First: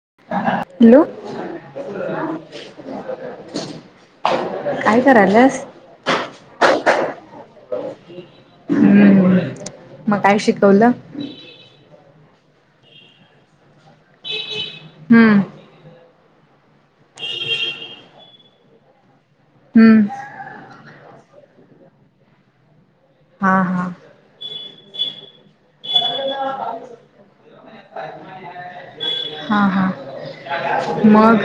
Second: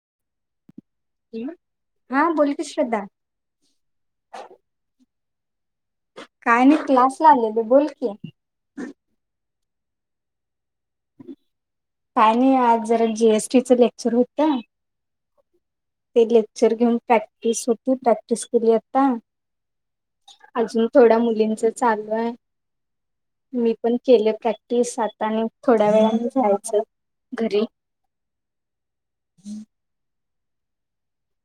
[inaudible] Hello हा बोल की श्रद्धा काय कराल्यास. काय नाही क्लास ला आले बोल की. हम्म मग काय शिक वल. काय नाही आज जरा जीएसटी चं लेक्चर होत. हम्म. ते लेक्चर घेऊन प्रॅक्टिस होती, प्रॅक्टिस केली आता हम्म अजून थोड्या मुलींच चालू आहे. हा मी हा पण केलं प्रॅक्टिस आता आणि थोड्या वेळा जायच घरी. हा हा मग.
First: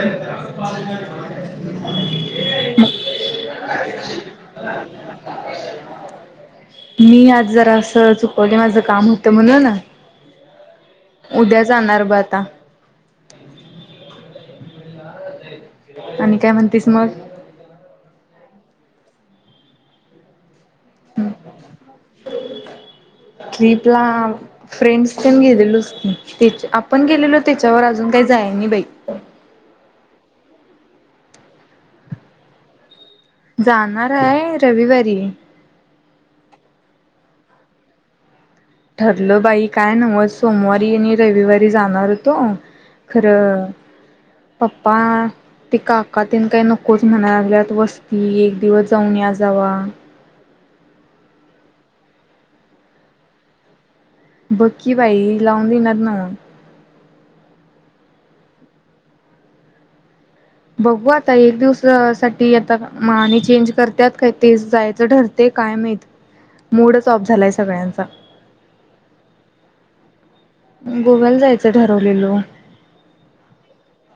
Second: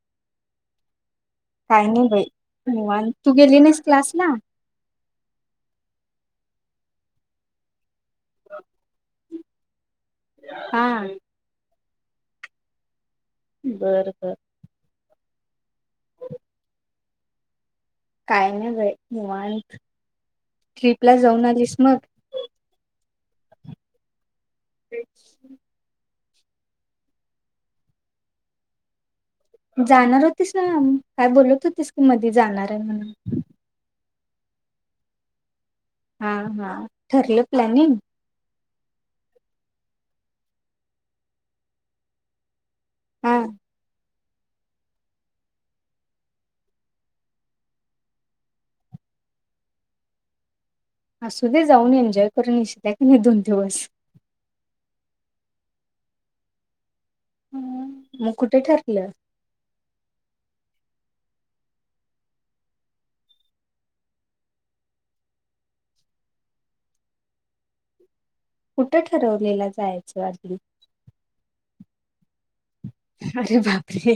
काही नाही बाई. निवांत, तू गेली नाहीस क्लासला? मी आज जरासं चुकवले माझं काम होतं म्हणून. हा उद्या जाणार ब आता. बर बर आणि काय म्हणतीस मग मुवांत ट्रिप ला जाऊन आलीस मग? ट्रिपला फ्रेंड्स पण घेलेलो स की त्या आपण गेलेलो त्याच्यावर अजून काही जाय नाही बाई. जाणार होतीस ना काय बोलत होतीस की मधी जाणार आहे म्हणून, जाणार हाय रविवारी हा हा ठरलं प्लॅनिंग, ठरलं बाई काय नव्ह सोमवारी आणि रविवारी जाणारतो हा खरं पप्पा ते काकाातन काही नकोच म्हणायल्यात वस्ती एक दिवस जाऊन या जावा. असू दे जाऊन एन्जॉय करून इ्ित आहे का नाही दोन दिवस. बकी बाई लावून दिनात नव्ह. हम मग कुठे ठरलं बघू आता एक दिवस साठी आता माने चेंज करत्यात का ते जायचं ठरते काय माहित मूडच ऑफ झालाय सगळ्यांचा कुठं ठरवलेला जायचं वागली गोव्याला जायचं ठरवलेलो. अरे बापरे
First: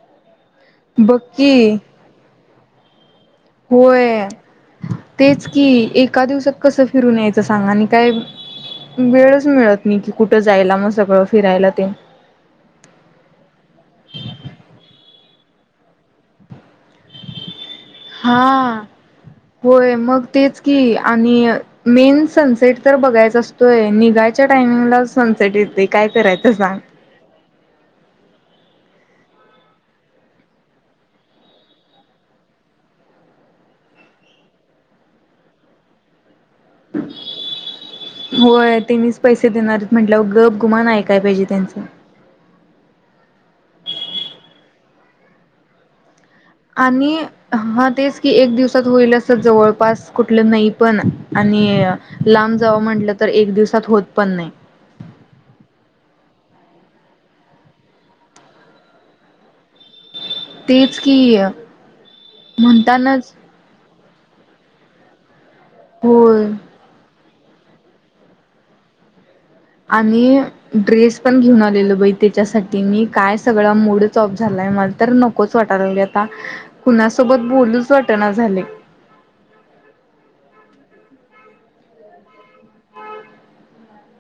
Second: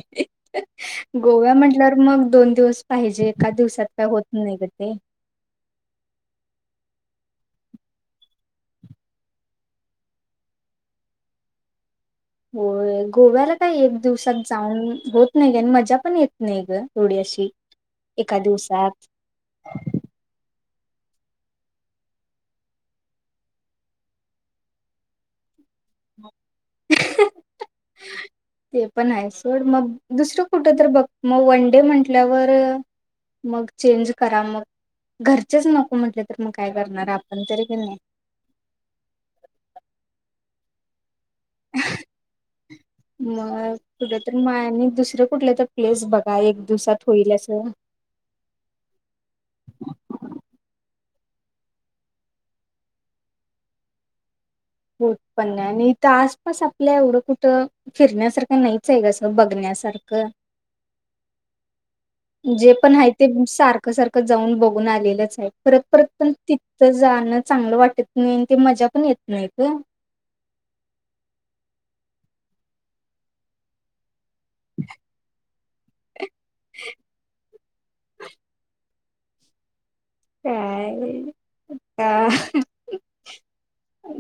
बघ गोवा की म्हटल्यावर मग दोन दिवस पाहिजे. एका दिवसात काय होत होय नाही ग ते तेच की एका दिवसात कसं फिरून यायचं सांगा आणि काय वेळच मिळत नाही की कुठं जायला मग सगळं फिरायला तेन, हो गोव्याला काय एक दिवसात जाऊन होत नाही ग आणि मजा पण येत नाही ग एवढी अशी एका हा दिवसात होय मग तेच की आणि मेन सनसेट तर बघायचा असतोय निघायच्या टायमिंगला सनसेट येते काय करायचं रसाान ते पण आहे सोड मग दुसरं कुठं तर बघ मग वन डे म्हटल्यावर मग चेंज करा मग घरचेच नको म्हटले तर मग काय करणार आपण तरी क नाही होय तेनीच पैसे देणार आहेत म्हटलं गप गुमान पाहिजे त्यांचं. मग कुठ तर मायानी दुसरे कुठलं तर प्लेस बघ आणि हा तेच कि एक दिवसात होईल असं जवळपास कुठलं नाही पण आणि लांब जावं म्हटलं तर एक दिवसात होत पण नाही बत्पन्न आणिथ आसपास आपल्या एवढं कुठं फिरण्यासारखं नाहीच आहे कसं बघण्यासारखं तेच की जे पण आहे ते म्हणतानाच सारखं सारखं जाऊन बघून आलेलंच आहे परत परत पण होय. तिथथं जाणं चांगलं वाटत नाही आणि ते मजा पण येत नाही ग आणि ड्रेस पण घेऊन आलेल बै त्याच्यासाठी मी काय सगळा मूडच ऑफ झालाय मला तर नकोच वाटायला लाग आता कुणासोबत बोलूच वाटना झालय काय का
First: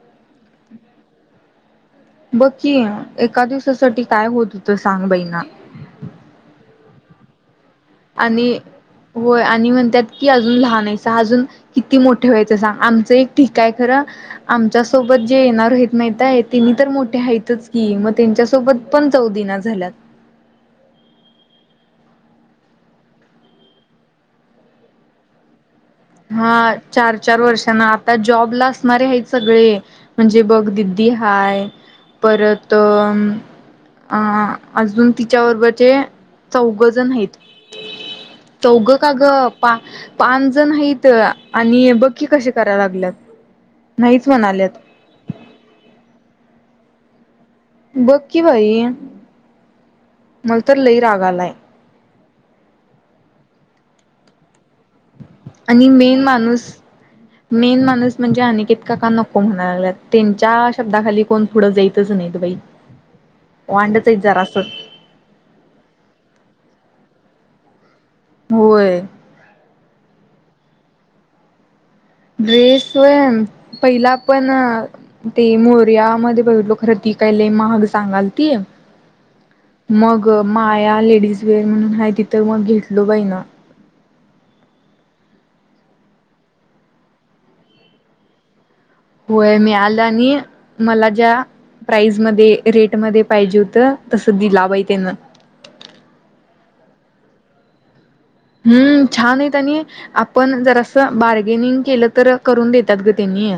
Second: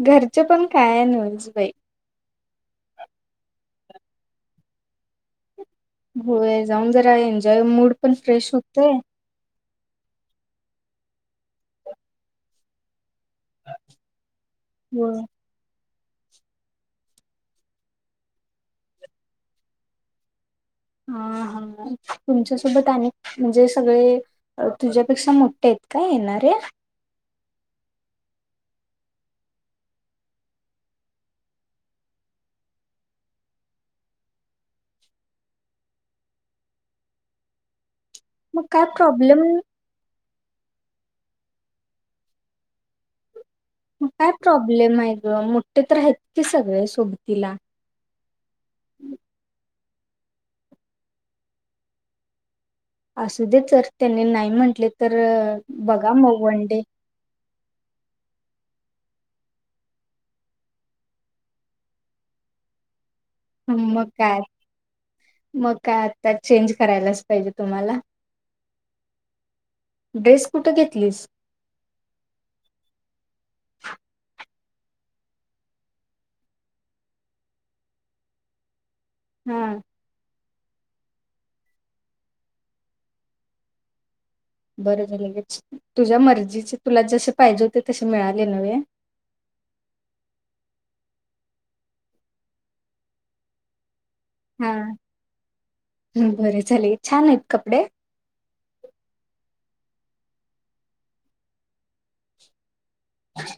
घरचं पण काय नव्हच बाई बघकीि एका दिवसासाठी काय होत होत सांग बाई ना होय जाऊन जरा एन्जॉय मूड पण आणि फ्रेश होतय होय आणि म्हणतात की अजून लहान आहे अजून किती मोठे व्हायचं सांग आमचं एक ठीकय खरा होय आमच्यासोबत जे येणार आहे मातय त्यांिनी तर मोठे आहेत की मग त्यांच्यासोबत पण जावू दिना झाल्यात ह हा तुमच्यासोबत अनेक म्हणजे सगळे तुझ्यापेक्षा मोठे आहेत काय येणारे हा चार चार वर्षांना आता जॉब ला अस े आहेत सगळे म्हणजे बघ दिदी हाय परत अजून तिच्याबरोबरचे चौघ जण आहेत मग काय तौघं का ग प्रॉब्लेम पाच जण आहेत तर आणि बघकी कसे करा लागल्यात नाहीच काय म्हणाल्यात प्रॉब्लेम आहे ग मोठे तर आहेत की सगळे सोबतीला ब कि बाई मलत लय राग आलाय असू दे चल त्यांनी नाही म्हण आणि मेन माणूस डे मेन माणूस म्हणजे अ का का नको म्हणाय लागलात त्यांच्या शब्दाखाली कोण पुढं जायेतच नाहीत बाई वांडच मग आहेत काय जरासं मग काय आता चेंज करायला पाहिजे तुम्हाला होय ड्रेस कुठं घेत लस ड्रेसय पहिला पण ते मोर्यामध्येध्ये बघितलो खरं ती काय लय महाग सांगाल ती हा मग माया लेडीज वेअर म्हणून आहे ति तर मग घेतलो बाई ना बरं झालंे तुझ्या मर्जीचे तुला जसे पाहिजे होते तसे मिळाले नव्हे होय मी आलं आणि मला ज्या प्राईसमध्ये रेटमध्ये पाहिजे होत तस दिला हा बाई त्यान बरे झाले छान आहेत कपडे. हम्म छान आहेत आणि आपण जरासं बार्गेनिंग केलं तर करून देत त्यात ग त्यांनी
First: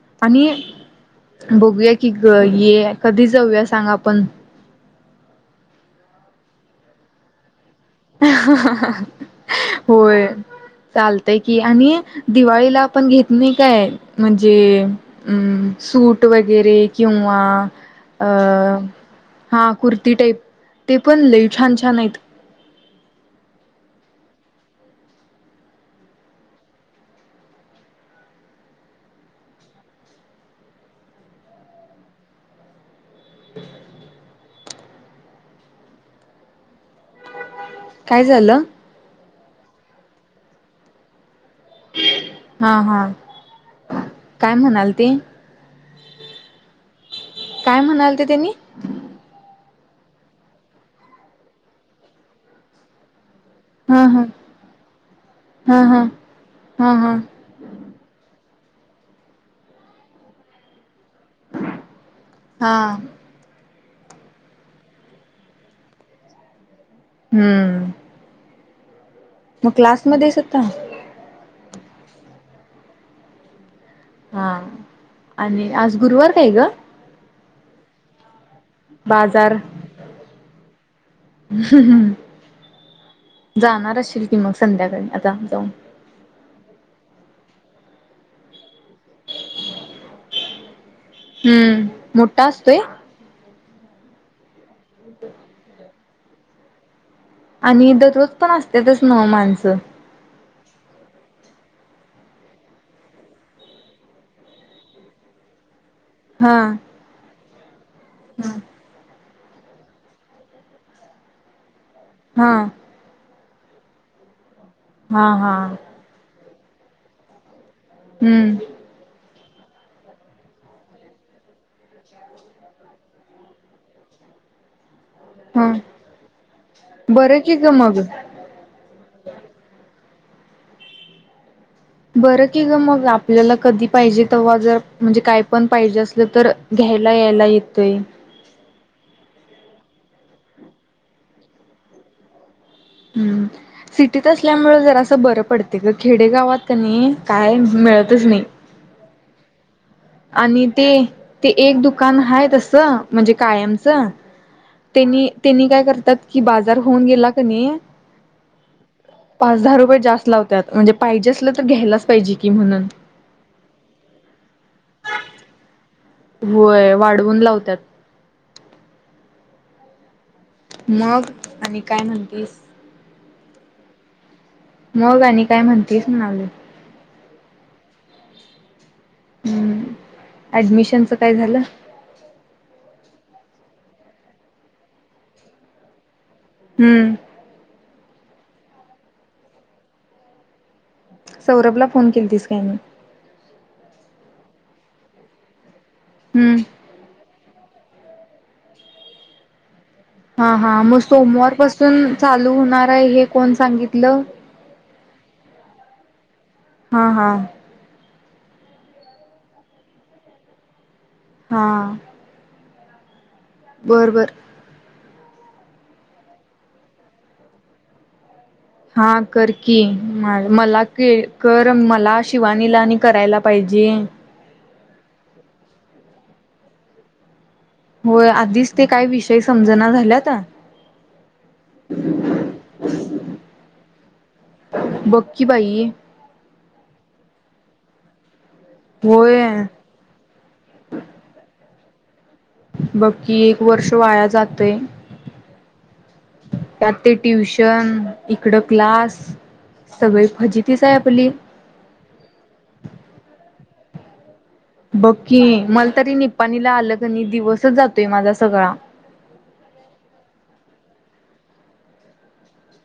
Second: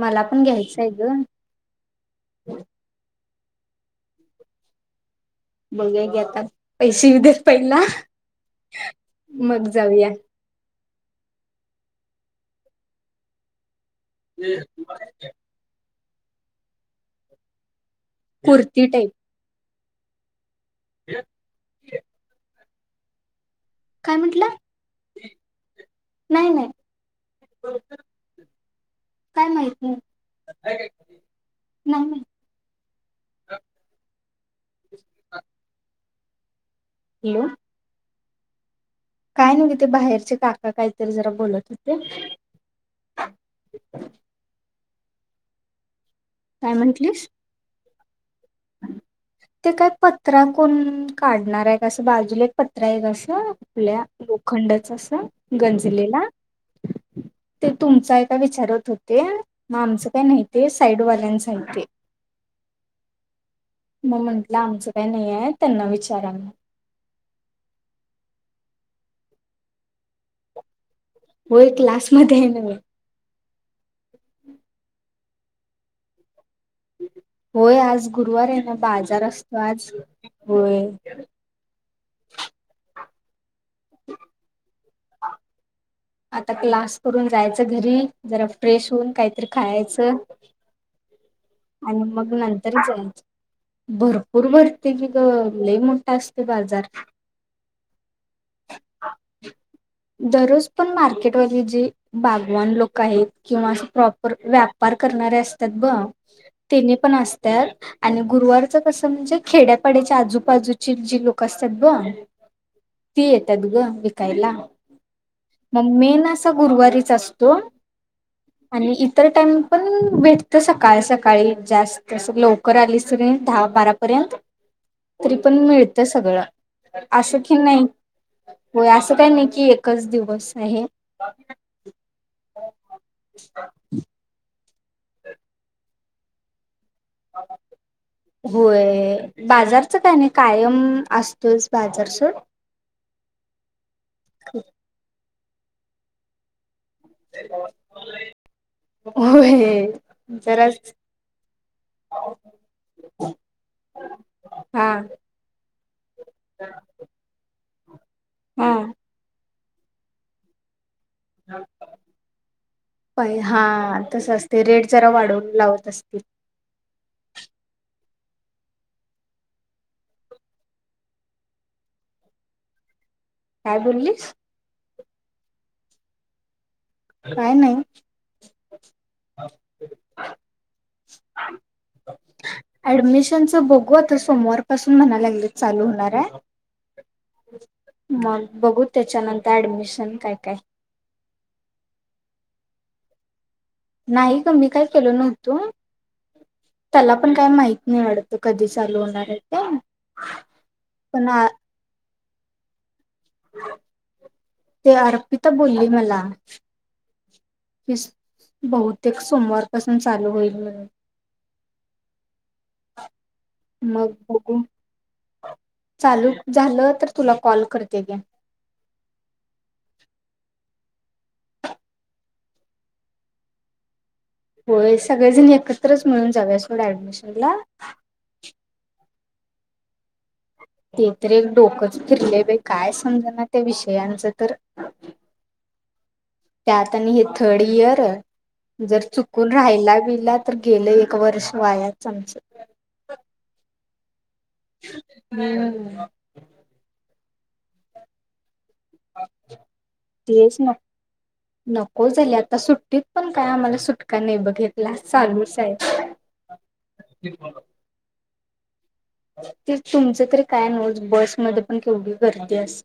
मला पण आणि घ्यायचं आहे ग बघूया की ग हे कधीच जाऊया सांग आपण. बघूया की आता पैसे येऊ दे पै जाऊया होय चालतंय की आणि दिवाळीला आपण घेत नाही काय म्हणजे अ सूट वगैरे किंवा. अ कुर्ती टाईप. हा कुर्ती टाईप. ते पण लई छान छान हाईत. काय म्हटलं? [inaudible] नाही नाही [inaudible] काय माहित नाही. [inaudible] नाही माहित. [inaudible] हॅलो. काय झालं. काय नाही ते बाहेरचे काका काहीतरी जरा बोलत होते हा हा काय म्हणाल ते. काय म्हंटलीस. काय म्हणाल ते तेनी? ते काय पत्रा कोण काढणार आहे, का असं बाजूला एक पत्रा आहे असं. आपल्या हा हा लोखंडाचं असं हा हा गंजलेला हा हा ते तुमचा एका वि चार होतं ते मग आमच काही नाही ते. साईड वाल्यांसाठी. हा मग म्हंटलं आमचं काही नाहीये, त्यांना विचारा. हम्म. मग क्लासमध्येच होता? होय क्लासमध्ये हाय नव्ह. हा आणि आज गुरुवार काय ग. होय आज गुरुवार आहे. बाजार असतो आज होय. जाणार असशील की मग संध्या आता क्लास करून. जायचं घरी जरा फ्रेश होऊन काहीतरी खायचं. हम्म आणि मग मोठा असतोय. नंतर जायच. भरपूर भर. [unintelligible] लय मोठ शस्त बाजार आणि दररोज पण असतातचं नव्हं माणसं दररोज पण मार्केटवरील जे बागवान लोक आहेत किंवा असे प्रॉपर व्यापार करणारे असतात ब हा तने पण असं त्या आणि गुरुवारचं कसं म्हणजे खेड्या-पाड्याची आजूबाजूची जी लोक असतात ब हा ति येत्या त्यागं विकायला हा हा मग मेन असा गुरुवारीच असतो हम्म आणि इतर टण पण भेटतं सकाळ सकाळी जास्त असं लवकर आलीस कणी दहा बारा पर्यंत तरी पण हा मिळत सगळं असं बरं की ग नाही मग होय असं काही नाही की एक एकच दिवस आहे. बरं कि गं मग आपल्याला कधी पाहिजे तव्हा जर म्हणजे काय पण पाहिजे असलं तर घ्यायला यायला येतोय होय बाजार काय नाही कायम असतोच बाजारसोड हम्म सिटीत असल्यामुळे जरासं बर पडतयं गं खेडेगावात कनी काय मिळतच नाही होय आणि ते जराच ते एक दुकान हाय तसं म्हणजे कायमच हा त्यांनी त्यांनी काय करतात की बाजार होऊन गेला कणी हा पाच दहा रुपये जास्त लावत्यात म्हणजे पाहिजे असलं तर घ्यायलाच पाहिजे की म्हणून पै हा तसं असते रेट जरा वाढवून लावत अस होय वाढवून लावत्यात मग आणि काय म्हणतीस? काय बोललीस मग आणि काय म्हणतीस म्हणालोय काय नाही. हम् ऍडमिशनच काय झालं घु आता सोमवार पासून म्हणाय लागलेत चालू होणार हाय हम्म. मग बघू त्याच्यानंतर ऍडमिशन काय काय सौरभला फोन केलतीस काय नई नाही ग मी काय केलो नव्हतो. हम्म. त्याला पण काय माहित [unintelligible] अडतं कधी चालू होणार आहे ते हा हा म पण आ- सोमवार पासून चालू होणार काय हे कोण सांगितलं? ते अर्पिता बोलली मला हा, हा की स- बहुतेक सोमवारपासून चालू होईल म्हणून हा [inaudible] बर मग बर. बगु चालू झालं तर तुला कॉल करते घे हा कर की. म मला के कर मला शिवानीला आणि करायला पाहिजे होय सगळेजण एकत्रच मिळून जाऊया सोडा ऍडमिशन ला होय आधीच ते काय विषय समजना झाल्यात ते तर एक डोकच फिरले बाई काय समजना त्या विष यांचं तर बक्की बाई त्यात आणि हे थर्ड इयर [unintelligible] जर होय चुकून राहाला बियला तर गेलं एक वर्ष वाया चांगच बक्की एक वर्ष वाया जात हम्म. त्यात ते ट्युशन इकडं क्लास सगळी तेच न फजितीच आहे आपली नको झाली आता सुट्टीत पण काय आम्हाला सुट का नाही बघ. हे क्लास बघकी चालूच आहे. मला तरी निपाणीला आलं क नाही दिवसच जातोय माझा सगळा. ते तुमच तरी काय नव्हत बसमध्ये पण केवढी गर्दी अस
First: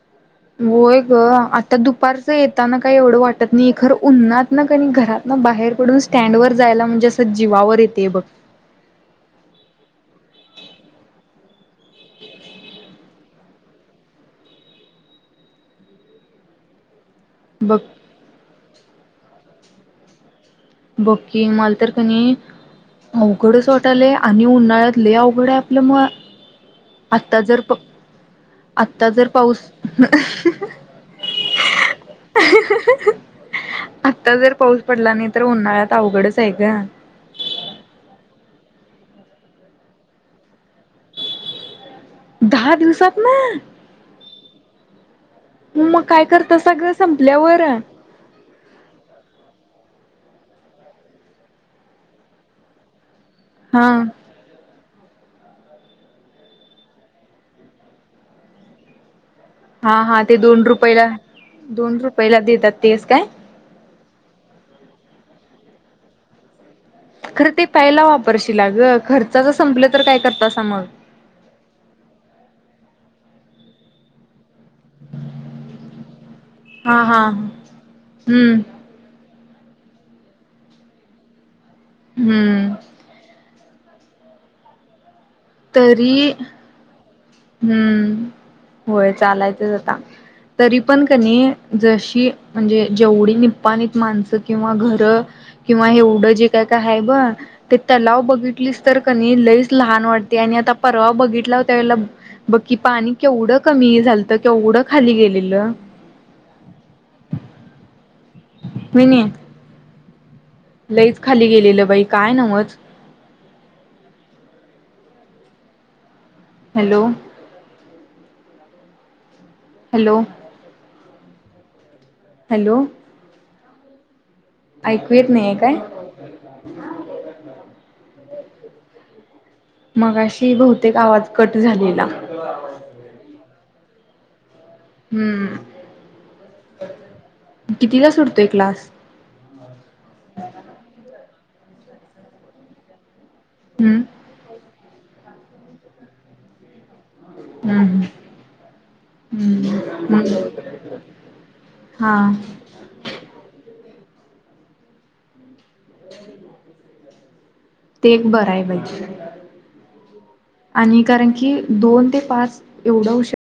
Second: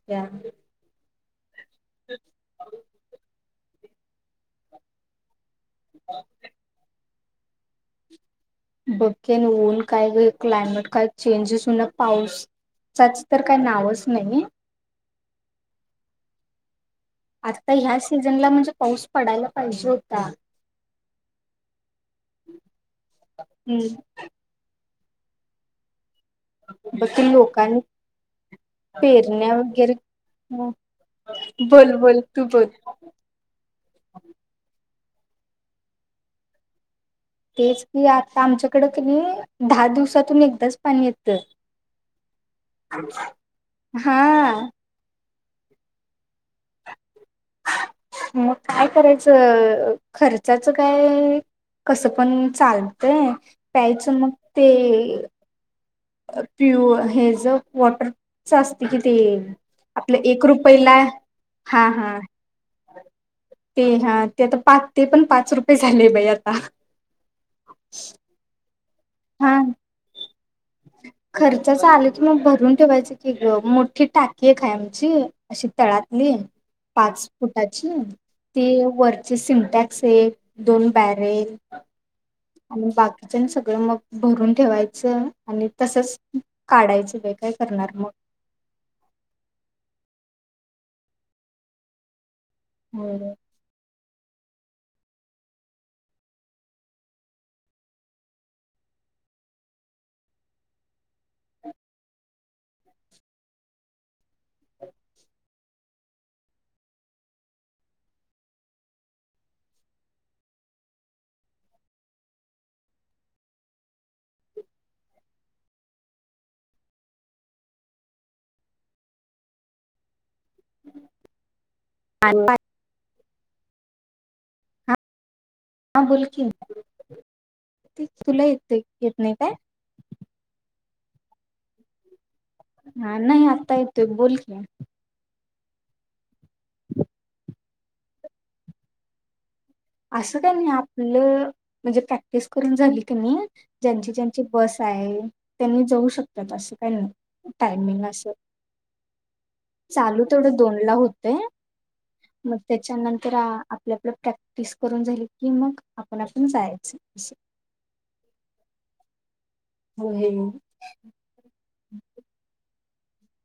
होय ग आता दुपारचं येताना काय एवढं वाटत नाही खरं उन्नातनं कणी घरातनं बाहेर पडुन स्टँड वर जायला म्हणजे जीवावर येते बघ. बघ की आणि ऊन काय क्लायमेट काय चेंजेस होईना पाऊसचाच तर काही नावच नाही. आता बघ ह्या सीझनला म्हणजे पाऊस पडायला पाहिजे होता. बक्की मला तर कनी अवघडच हम्म वाटालय आणि उन्हाळ्यात लयीत अवघड हाय आपलं म. बघ की आता जर लोकांनी आता जर पेरण्या पाऊस, वगैरे बोल बोल तू बोल. आता जर पाऊस पडला नाही तर उन्हाळ्यात अवघडच आहे गं. तेच की आता आमच्याकडं कणी दहा दिवसातून एकदाच पाणी येत. दहा दिवसातनं. हा मग काय करत सगळं संपल्यावर? मग काय करायचं खर्चाचं काय कसं पण चालतंय. हा प्यायचं मग ते [unintelligible] प्युअ हे ज वॉटरच असते की ते हा आपलं हा ते एक दोन रुपयला हा दोन हा रुपयला देतात तेच काय? ते हा ते आता पाच ते पण पाच रुपये झाले बाई आता. खरं ते प्यायला वापरशीला ग. खर्चाचा हा संपलं तर काय करता खर्चाच आले क मग भरून ठेवायचे कि ग मोठी टाक की एक हाय आमची अशी तळात ली. हा हा पाच फुटाची हम्म ती वर सिटॅक्स एक दोन बॅरेल. हम्म आणि बाकीच्या सग ळं मग भरून ठेवायचं. आणि तसच तरी काढायचं बाई काय करणार मग. हम्म, होय चालायचंच आता. तरी पण कनी जशी म्हणजे जेवढी निपाणीत माणसं किंवा घर किंवा हेवढं जे काय काय आहे ब ते तलाव बघितलीस तर क नाही लईच लहान वाट ते आणि आता परवा बघितलाव त्या वेळेला बकी पाणी केवढं कमी झालत केवढं खाली गेलेलं. होयनी. लईच खाली गेलेलं बाई काय नवच. हॅलो हॅलो हा हॅलो ऐकू येत नाहीय काय? बोल की. तुला येत येत नाही काय? मगाशी बहुतेक आवाज कट झालेला. हा नाही आप आता येतोय बोल की हम्म [unintelligible] किती तास सुटतोय क्लास? असं का नाही आपलं म्हणजे प्रॅक्टिस करून झाली की नाही ज्यांची हम्म ज्यांची बस आहे त्यांनी जाऊ शकतात असं काही नाही. हम्म टायमिंग अस हम्म चालू तेवढ हम्म दोन ला होतय हा मग त्याच्यानंतर आपल्या म प्रॅक्टिस करून झाली कि मग आपण आपण जायचं. अस ते एक बरं आहे बाई. हो हे आणि कारण की दोन ते पाच एवढं होऊ शकत.